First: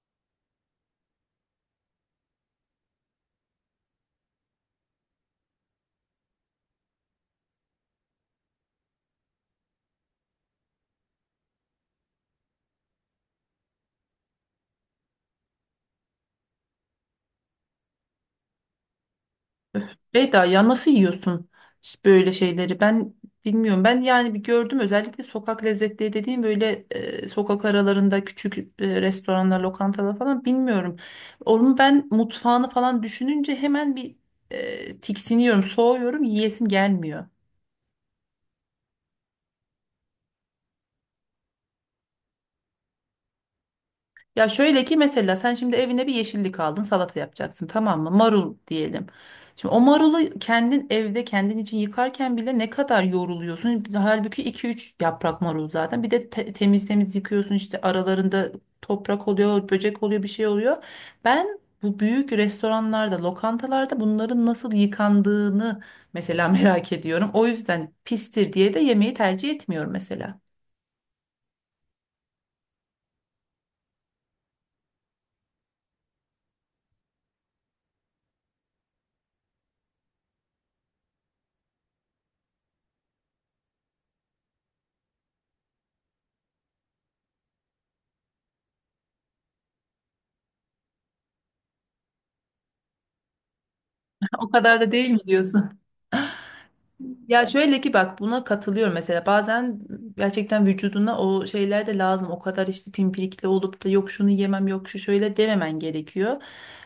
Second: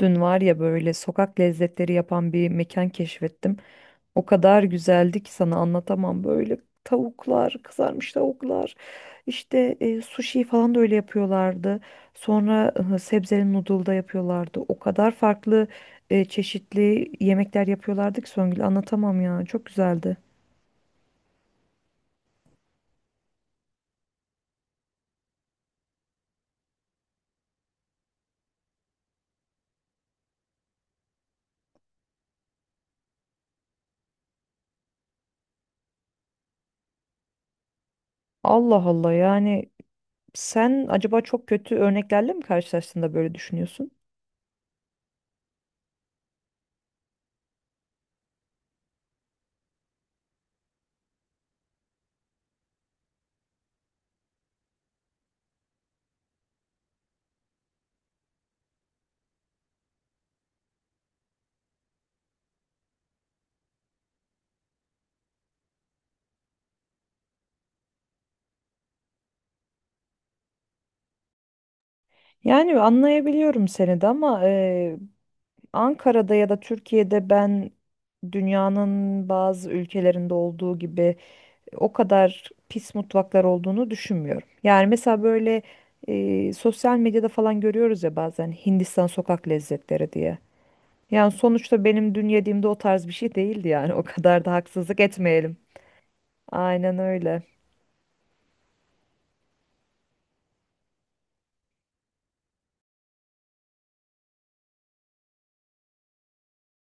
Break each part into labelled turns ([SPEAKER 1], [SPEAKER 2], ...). [SPEAKER 1] Dün var ya böyle sokak lezzetleri yapan bir mekan keşfettim. O kadar güzeldi ki sana anlatamam. Böyle tavuklar, kızarmış tavuklar, işte sushi falan da öyle yapıyorlardı. Sonra sebzeli noodle da yapıyorlardı. O kadar farklı çeşitli yemekler yapıyorlardı ki Songül, anlatamam ya. Çok güzeldi.
[SPEAKER 2] Beyda ya nasıl yiyorsun böyle şeyleri? Ben bilmiyorum. Ben yani bir gördüm özellikle sokak lezzetleri dediğim böyle sokak aralarında küçük restoranlar, lokantalar falan bilmiyorum. Onun ben mutfağını falan düşününce hemen bir tiksiniyorum, soğuyorum, yiyesim gelmiyor.
[SPEAKER 1] Allah Allah, yani sen acaba çok kötü örneklerle mi karşılaştığında böyle düşünüyorsun?
[SPEAKER 2] Ya şöyle ki mesela sen şimdi evine bir yeşillik aldın salata yapacaksın tamam mı? Marul diyelim. Şimdi o marulu kendin evde kendin için yıkarken bile ne kadar yoruluyorsun. Halbuki iki üç yaprak marul zaten. Bir de temiz temiz yıkıyorsun işte aralarında toprak oluyor, böcek oluyor, bir şey oluyor. Ben bu büyük restoranlarda, lokantalarda bunların nasıl yıkandığını mesela merak ediyorum. O yüzden pistir diye de yemeği tercih etmiyorum mesela.
[SPEAKER 1] Yani anlayabiliyorum seni de, ama Ankara'da ya da Türkiye'de ben dünyanın bazı ülkelerinde olduğu gibi o kadar pis mutfaklar olduğunu düşünmüyorum. Yani mesela böyle sosyal medyada falan görüyoruz ya bazen, Hindistan sokak lezzetleri diye. Yani sonuçta benim dün yediğimde o tarz bir şey değildi yani o kadar
[SPEAKER 2] O
[SPEAKER 1] da
[SPEAKER 2] kadar da
[SPEAKER 1] haksızlık
[SPEAKER 2] değil mi
[SPEAKER 1] etmeyelim.
[SPEAKER 2] diyorsun?
[SPEAKER 1] Aynen öyle.
[SPEAKER 2] Ya şöyle ki bak buna katılıyorum mesela bazen gerçekten vücuduna o şeyler de lazım o kadar işte pimpirikli olup da yok şunu yemem yok şu şöyle dememen gerekiyor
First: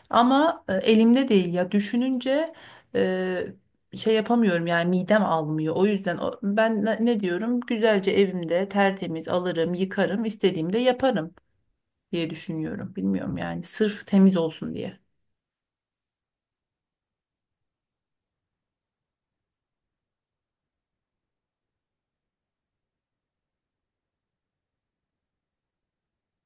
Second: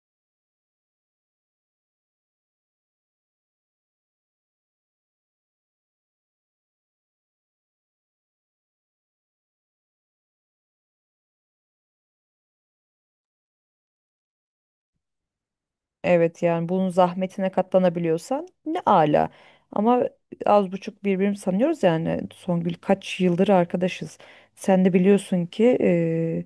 [SPEAKER 2] ama elimde değil ya düşününce e, şey yapamıyorum yani midem almıyor o yüzden ben ne diyorum güzelce evimde tertemiz alırım yıkarım istediğimde yaparım diye düşünüyorum. Bilmiyorum yani sırf temiz olsun diye.
[SPEAKER 1] Evet, yani bunun zahmetine katlanabiliyorsan ne ala. Ama az buçuk birbirimizi sanıyoruz yani Songül, kaç yıldır arkadaşız. Sen de biliyorsun ki e,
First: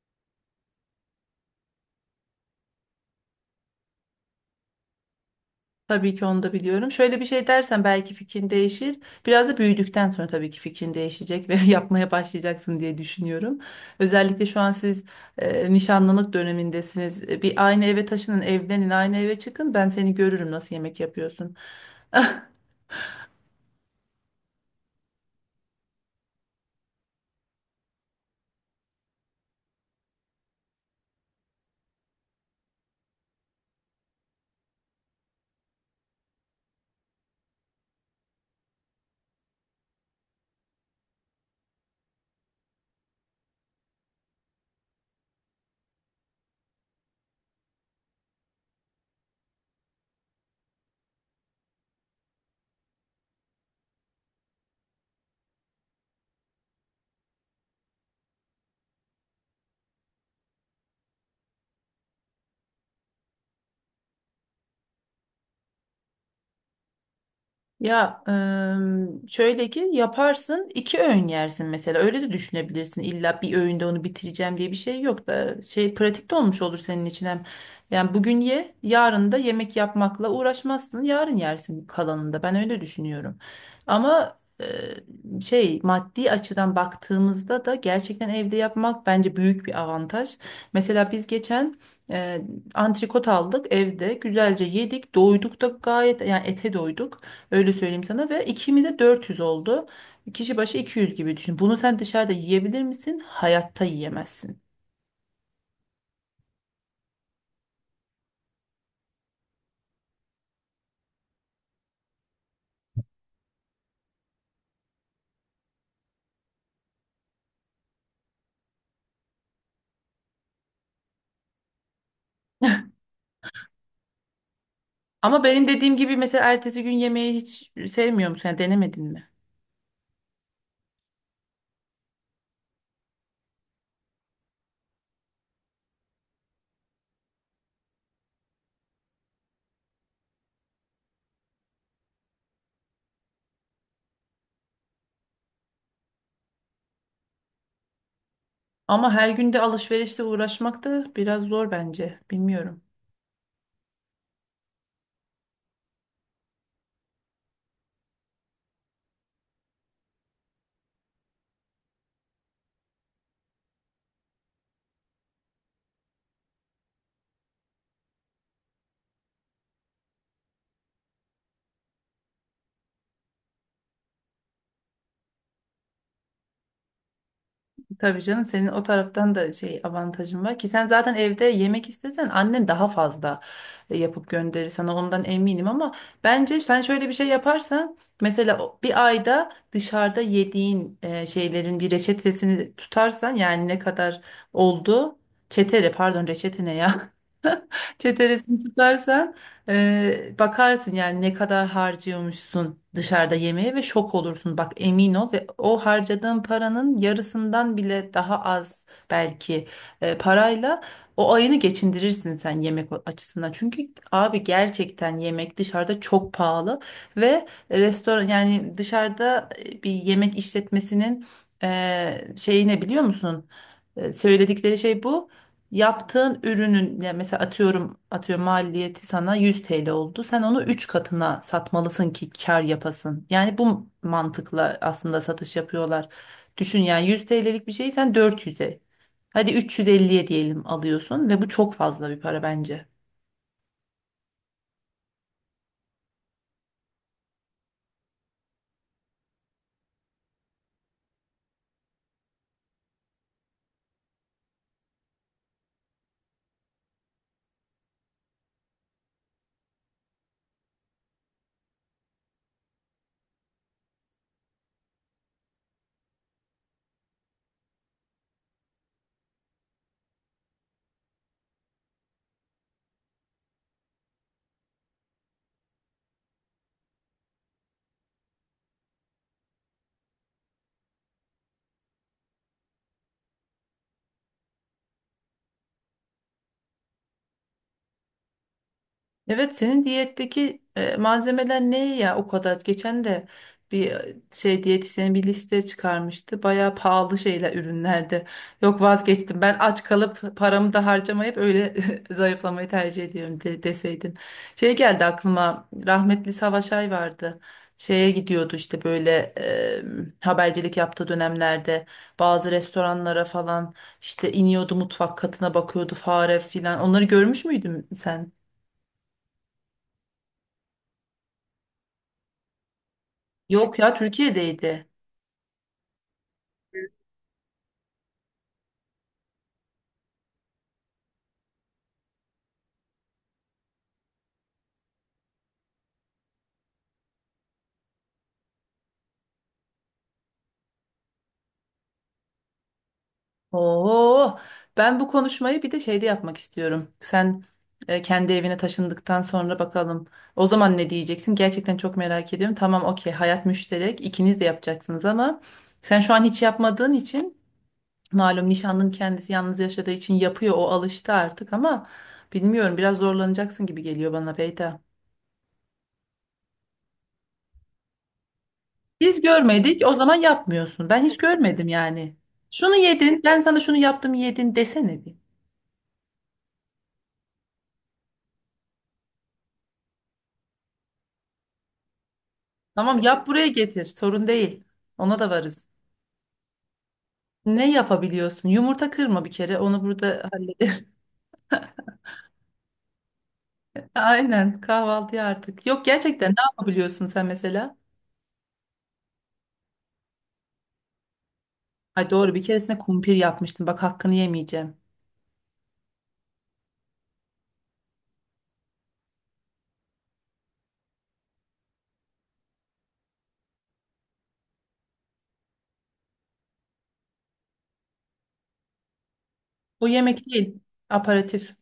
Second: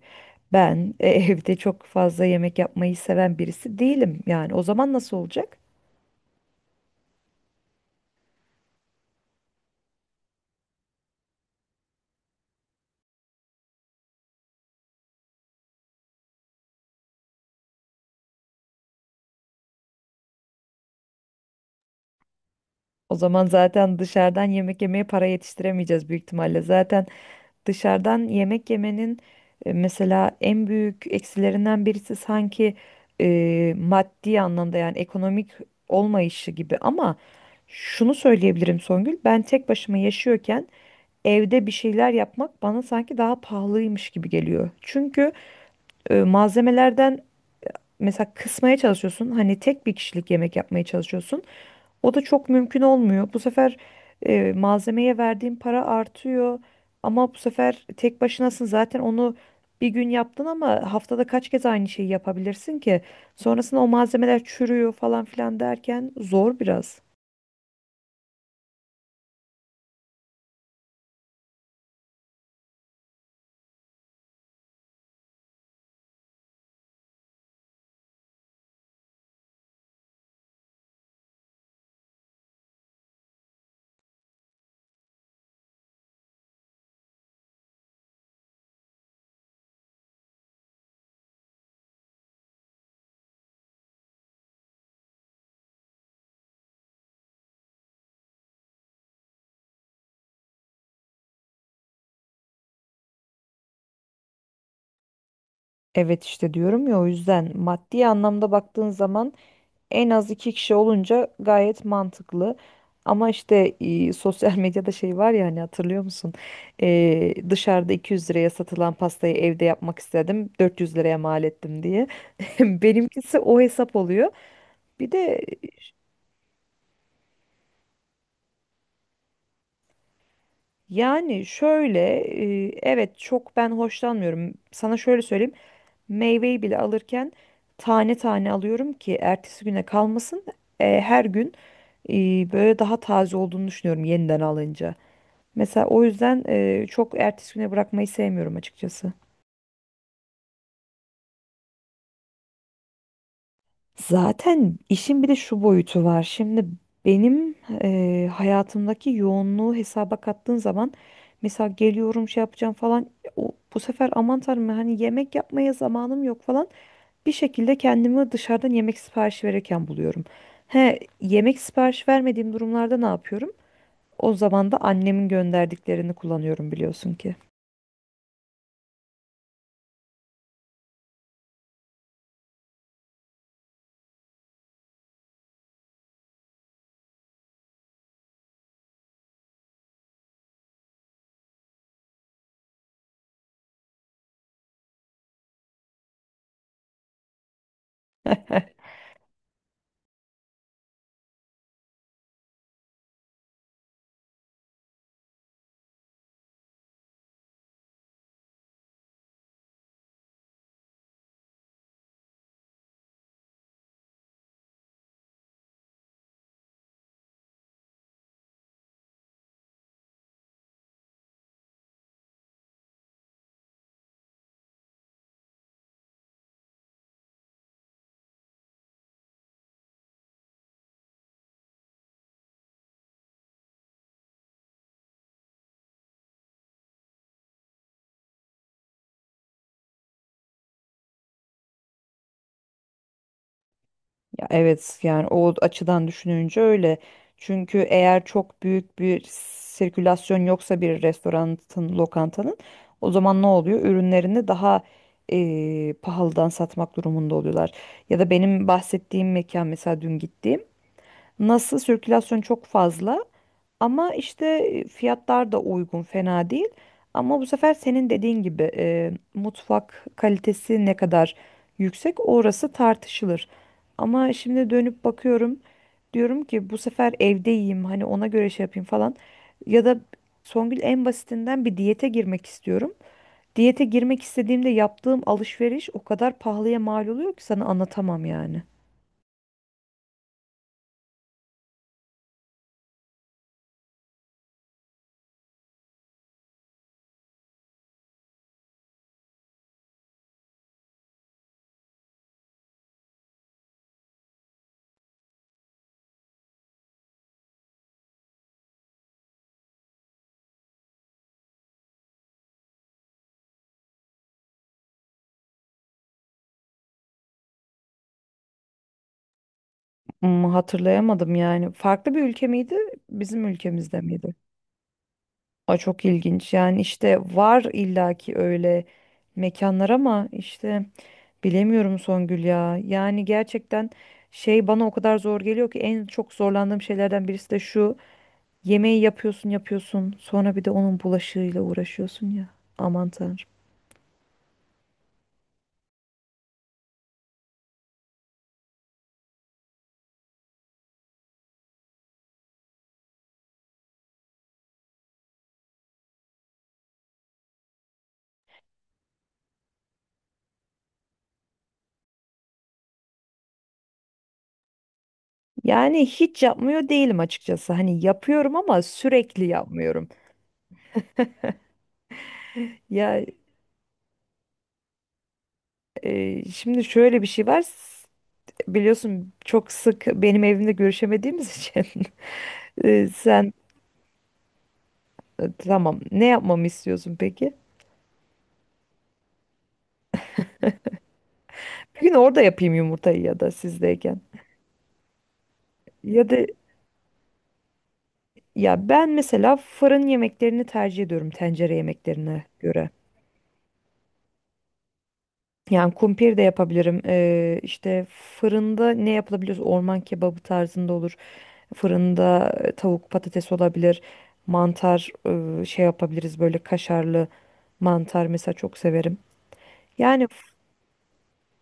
[SPEAKER 1] ben e, evde çok fazla yemek yapmayı seven birisi değilim. Yani o zaman nasıl olacak?
[SPEAKER 2] Tabii ki onu da biliyorum. Şöyle bir şey dersen belki fikrin değişir. Biraz da büyüdükten sonra tabii ki fikrin değişecek ve yapmaya başlayacaksın diye düşünüyorum. Özellikle şu an siz nişanlılık dönemindesiniz. Bir aynı eve taşının, evlenin, aynı eve çıkın. Ben seni görürüm nasıl yemek yapıyorsun.
[SPEAKER 1] O zaman zaten dışarıdan yemek yemeye para yetiştiremeyeceğiz büyük ihtimalle. Zaten dışarıdan yemek yemenin mesela en büyük eksilerinden birisi sanki maddi anlamda, yani ekonomik olmayışı gibi, ama şunu söyleyebilirim Songül, ben tek başıma yaşıyorken evde bir şeyler yapmak bana sanki daha pahalıymış gibi geliyor. Çünkü malzemelerden mesela kısmaya çalışıyorsun, hani tek bir kişilik yemek yapmaya çalışıyorsun. O da çok mümkün olmuyor. Bu sefer malzemeye verdiğin para artıyor, ama bu sefer tek başınasın, zaten onu bir gün yaptın ama haftada kaç kez aynı şeyi yapabilirsin ki? Sonrasında o malzemeler çürüyor falan filan derken zor biraz.
[SPEAKER 2] Ya şöyle ki yaparsın iki öğün yersin mesela öyle de düşünebilirsin illa bir öğünde onu bitireceğim diye bir şey yok da şey pratikte olmuş olur senin için hem yani bugün ye yarın da yemek yapmakla uğraşmazsın yarın yersin kalanında ben öyle düşünüyorum ama şey maddi açıdan baktığımızda da gerçekten evde yapmak bence büyük bir avantaj mesela biz geçen eee antrikot aldık evde güzelce yedik doyduk da gayet yani ete doyduk. Öyle söyleyeyim sana ve ikimize 400 oldu. Kişi başı 200 gibi düşün. Bunu sen dışarıda yiyebilir misin? Hayatta yiyemezsin.
[SPEAKER 1] Evet işte diyorum ya, o yüzden maddi anlamda baktığın zaman en az iki kişi olunca gayet mantıklı. Ama işte sosyal medyada şey var ya, hani hatırlıyor musun? Dışarıda 200 liraya satılan pastayı evde yapmak istedim, 400 liraya mal ettim diye. Benimkisi o hesap oluyor. Bir de
[SPEAKER 2] Ama benim dediğim gibi mesela ertesi gün yemeği hiç sevmiyor musun? Yani denemedin mi?
[SPEAKER 1] yani şöyle, evet, çok ben hoşlanmıyorum. Sana şöyle söyleyeyim. Meyveyi bile alırken tane tane alıyorum ki ertesi güne kalmasın. Her gün e, böyle daha taze olduğunu düşünüyorum yeniden alınca. Mesela o yüzden çok ertesi güne bırakmayı sevmiyorum açıkçası.
[SPEAKER 2] Ama her gün de alışverişle uğraşmak da biraz zor bence. Bilmiyorum.
[SPEAKER 1] Zaten işin bir de şu boyutu var. Şimdi benim hayatımdaki yoğunluğu hesaba kattığın zaman, mesela geliyorum şey yapacağım falan, o, bu sefer aman tanrım hani yemek yapmaya zamanım yok falan, bir şekilde kendimi dışarıdan yemek siparişi verirken buluyorum. He, yemek sipariş vermediğim durumlarda ne yapıyorum? O zaman da annemin gönderdiklerini kullanıyorum, biliyorsun ki.
[SPEAKER 2] Tabii canım senin o taraftan da şey avantajın var ki sen zaten evde yemek istesen annen daha fazla yapıp gönderir sana ondan eminim ama bence sen şöyle bir şey yaparsan mesela bir ayda dışarıda yediğin şeylerin bir reçetesini tutarsan yani ne kadar oldu çetere pardon reçete ne ya çeteresini tutarsan bakarsın yani ne kadar harcıyormuşsun dışarıda yemeğe ve şok olursun. Bak emin ol ve o harcadığın paranın yarısından bile daha az belki parayla o ayını geçindirirsin sen yemek açısından. Çünkü abi gerçekten yemek dışarıda çok pahalı ve restoran yani dışarıda bir yemek işletmesinin şeyi ne biliyor musun? Söyledikleri şey bu. Yaptığın ürünün ya mesela atıyorum maliyeti sana 100 TL oldu. Sen onu 3 katına satmalısın ki kar yapasın. Yani bu mantıkla aslında satış yapıyorlar. Düşün yani 100 TL'lik bir şeyi sen 400'e hadi 350'ye diyelim alıyorsun ve bu çok fazla bir para bence.
[SPEAKER 1] Ya evet, yani o açıdan düşününce öyle. Çünkü eğer çok büyük bir sirkülasyon yoksa bir restoranın, lokantanın, o zaman ne oluyor? Ürünlerini daha pahalıdan satmak durumunda oluyorlar. Ya da benim bahsettiğim mekan, mesela dün gittiğim, nasıl sirkülasyon çok fazla ama işte fiyatlar da uygun, fena değil. Ama bu sefer senin dediğin gibi mutfak kalitesi ne kadar yüksek orası tartışılır. Ama şimdi dönüp bakıyorum, diyorum ki bu sefer evde yiyeyim, hani ona göre şey yapayım falan. Ya da Songül, en basitinden bir diyete girmek istiyorum. Diyete girmek istediğimde yaptığım alışveriş o kadar pahalıya mal oluyor ki sana anlatamam yani.
[SPEAKER 2] Evet senin diyetteki malzemeler ne ya o kadar? Geçen de bir şey diyetisyen bir liste çıkarmıştı. Bayağı pahalı şeyler ürünlerdi. Yok vazgeçtim. Ben aç kalıp paramı da harcamayıp öyle zayıflamayı tercih ediyorum deseydin. Şey geldi aklıma. Rahmetli Savaş Ay vardı. Şeye gidiyordu işte böyle e, habercilik yaptığı dönemlerde bazı restoranlara falan işte iniyordu mutfak katına bakıyordu fare filan. Onları görmüş müydün sen?
[SPEAKER 1] Hmm, hatırlayamadım yani. Farklı bir ülke miydi? Bizim
[SPEAKER 2] Yok ya
[SPEAKER 1] ülkemizde miydi?
[SPEAKER 2] Türkiye'deydi.
[SPEAKER 1] Aa, çok ilginç yani, işte var illaki öyle mekanlar, ama işte bilemiyorum Songül ya. Yani gerçekten şey bana o kadar zor geliyor ki, en çok zorlandığım şeylerden birisi de şu: yemeği yapıyorsun yapıyorsun, sonra bir de onun bulaşığıyla uğraşıyorsun ya, aman tanrım.
[SPEAKER 2] Oo, ben bu konuşmayı bir de şeyde yapmak istiyorum. Sen kendi evine taşındıktan sonra bakalım. O zaman ne diyeceksin? Gerçekten çok merak ediyorum. Tamam, okey. Hayat müşterek. İkiniz de yapacaksınız ama sen şu an hiç yapmadığın için malum nişanlının kendisi yalnız yaşadığı için yapıyor. O alıştı artık ama bilmiyorum biraz zorlanacaksın gibi geliyor bana Beyda.
[SPEAKER 1] Yani hiç yapmıyor değilim açıkçası, hani yapıyorum ama
[SPEAKER 2] Biz
[SPEAKER 1] sürekli
[SPEAKER 2] görmedik, o
[SPEAKER 1] yapmıyorum.
[SPEAKER 2] zaman yapmıyorsun. Ben hiç görmedim yani. Şunu
[SPEAKER 1] Ya
[SPEAKER 2] yedin, ben sana şunu yaptım yedin desene bir.
[SPEAKER 1] şimdi şöyle bir şey var, biliyorsun çok sık benim evimde görüşemediğimiz için.
[SPEAKER 2] Tamam yap buraya
[SPEAKER 1] Sen
[SPEAKER 2] getir. Sorun değil. Ona da varız.
[SPEAKER 1] Tamam. Ne yapmamı istiyorsun peki?
[SPEAKER 2] Ne yapabiliyorsun? Yumurta kırma bir kere. Onu burada hallederim.
[SPEAKER 1] Bir gün orada yapayım yumurtayı ya da sizdeyken.
[SPEAKER 2] Aynen kahvaltıya artık. Yok
[SPEAKER 1] Ya
[SPEAKER 2] gerçekten ne
[SPEAKER 1] da
[SPEAKER 2] yapabiliyorsun sen mesela?
[SPEAKER 1] ya, ben mesela fırın yemeklerini tercih ediyorum tencere
[SPEAKER 2] Ay doğru bir
[SPEAKER 1] yemeklerine
[SPEAKER 2] keresinde
[SPEAKER 1] göre.
[SPEAKER 2] kumpir yapmıştım. Bak hakkını yemeyeceğim.
[SPEAKER 1] Yani kumpir de yapabilirim. İşte fırında ne yapılabilir? Orman kebabı tarzında olur. Fırında tavuk patates olabilir. Mantar, şey yapabiliriz, böyle kaşarlı mantar mesela, çok severim.
[SPEAKER 2] Bu yemek
[SPEAKER 1] Yani f-
[SPEAKER 2] değil. Aparatif.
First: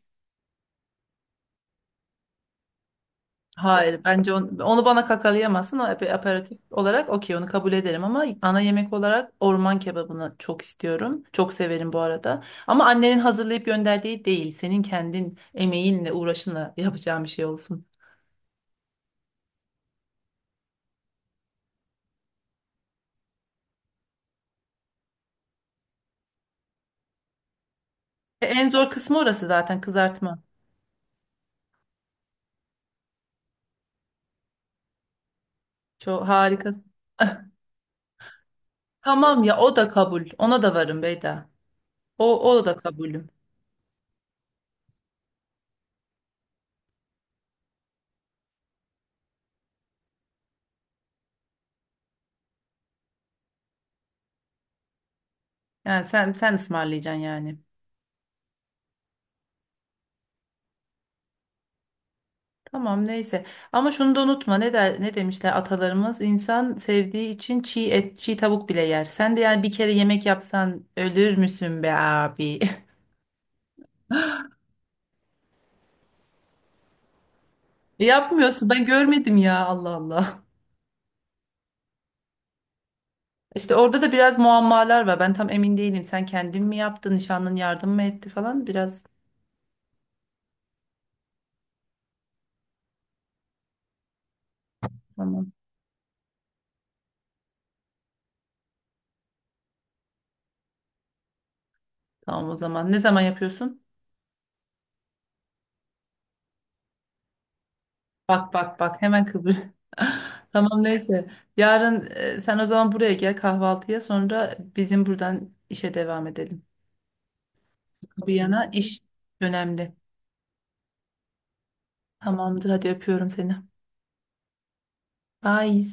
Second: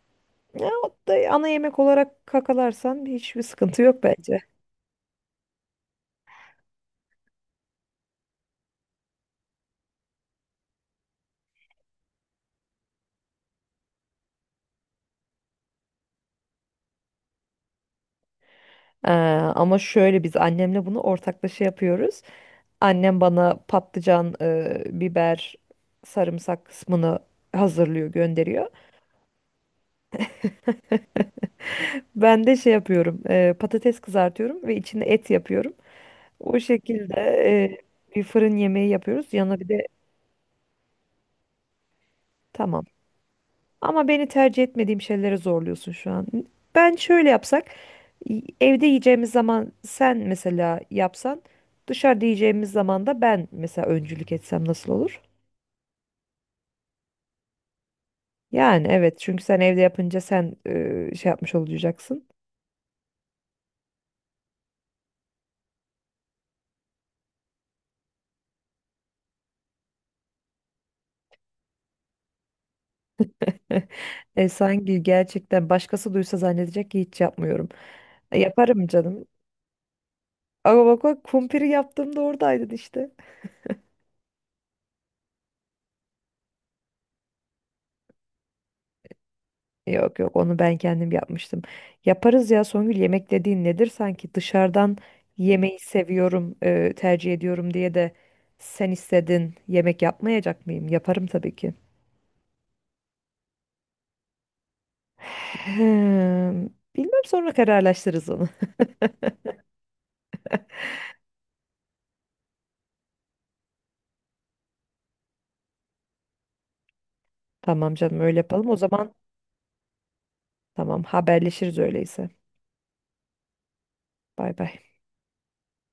[SPEAKER 1] ya, o da ana yemek olarak kakalarsan hiçbir sıkıntı
[SPEAKER 2] Hayır
[SPEAKER 1] yok
[SPEAKER 2] bence
[SPEAKER 1] bence.
[SPEAKER 2] onu, bana kakalayamazsın. O aperatif olarak okey onu kabul ederim ama ana yemek olarak orman kebabını çok istiyorum. Çok severim bu arada. Ama annenin hazırlayıp gönderdiği değil. Senin kendin emeğinle uğraşınla yapacağın bir şey olsun.
[SPEAKER 1] Ee, Ama şöyle, biz annemle bunu ortaklaşa yapıyoruz. Annem bana patlıcan, biber, sarımsak kısmını hazırlıyor,
[SPEAKER 2] En
[SPEAKER 1] gönderiyor.
[SPEAKER 2] zor kısmı orası zaten kızartma.
[SPEAKER 1] Ben de şey yapıyorum, patates kızartıyorum ve içine et yapıyorum.
[SPEAKER 2] Çok
[SPEAKER 1] O
[SPEAKER 2] harikasın.
[SPEAKER 1] şekilde bir fırın yemeği yapıyoruz.
[SPEAKER 2] Tamam ya
[SPEAKER 1] Yanına bir
[SPEAKER 2] o da
[SPEAKER 1] de
[SPEAKER 2] kabul. Ona da varım Beyda. O, o da
[SPEAKER 1] tamam.
[SPEAKER 2] kabulüm.
[SPEAKER 1] Ama beni tercih etmediğim şeylere zorluyorsun şu an. Ben şöyle yapsak, evde yiyeceğimiz zaman sen mesela yapsan, dışarıda yiyeceğimiz zaman da ben mesela öncülük etsem nasıl olur?
[SPEAKER 2] Yani sen ısmarlayacaksın yani.
[SPEAKER 1] Yani evet, çünkü sen evde yapınca sen şey yapmış olacaksın.
[SPEAKER 2] Tamam neyse. Ama şunu da unutma. Ne der, ne demişler atalarımız? İnsan sevdiği için çiğ et, çiğ tavuk bile yer. Sen de yani bir kere yemek yapsan ölür müsün be abi?
[SPEAKER 1] Sanki gerçekten başkası duysa zannedecek ki hiç yapmıyorum.
[SPEAKER 2] Yapmıyorsun. Ben
[SPEAKER 1] Yaparım canım.
[SPEAKER 2] görmedim ya Allah Allah.
[SPEAKER 1] Ama bak bak, kumpiri yaptığımda oradaydın işte.
[SPEAKER 2] İşte orada da biraz muammalar var. Ben tam emin değilim. Sen kendin mi yaptın? Nişanlın yardım mı etti falan? Biraz
[SPEAKER 1] Yok yok, onu ben kendim yapmıştım. Yaparız ya Songül, yemek dediğin nedir sanki? Dışarıdan
[SPEAKER 2] tamam.
[SPEAKER 1] yemeği seviyorum, tercih ediyorum diye de, sen istedin yemek yapmayacak mıyım? Yaparım tabii ki.
[SPEAKER 2] Tamam o zaman. Ne zaman yapıyorsun?
[SPEAKER 1] Hmm, bilmem, sonra kararlaştırırız onu.
[SPEAKER 2] Bak bak bak hemen kıvır. Tamam neyse. Yarın sen o zaman buraya gel kahvaltıya sonra bizim buradan işe devam edelim.
[SPEAKER 1] Tamam canım,
[SPEAKER 2] Bir
[SPEAKER 1] öyle
[SPEAKER 2] yana
[SPEAKER 1] yapalım. O
[SPEAKER 2] iş
[SPEAKER 1] zaman
[SPEAKER 2] önemli.
[SPEAKER 1] tamam, haberleşiriz öyleyse.
[SPEAKER 2] Tamamdır hadi öpüyorum seni.
[SPEAKER 1] Bay bay.
[SPEAKER 2] Bye.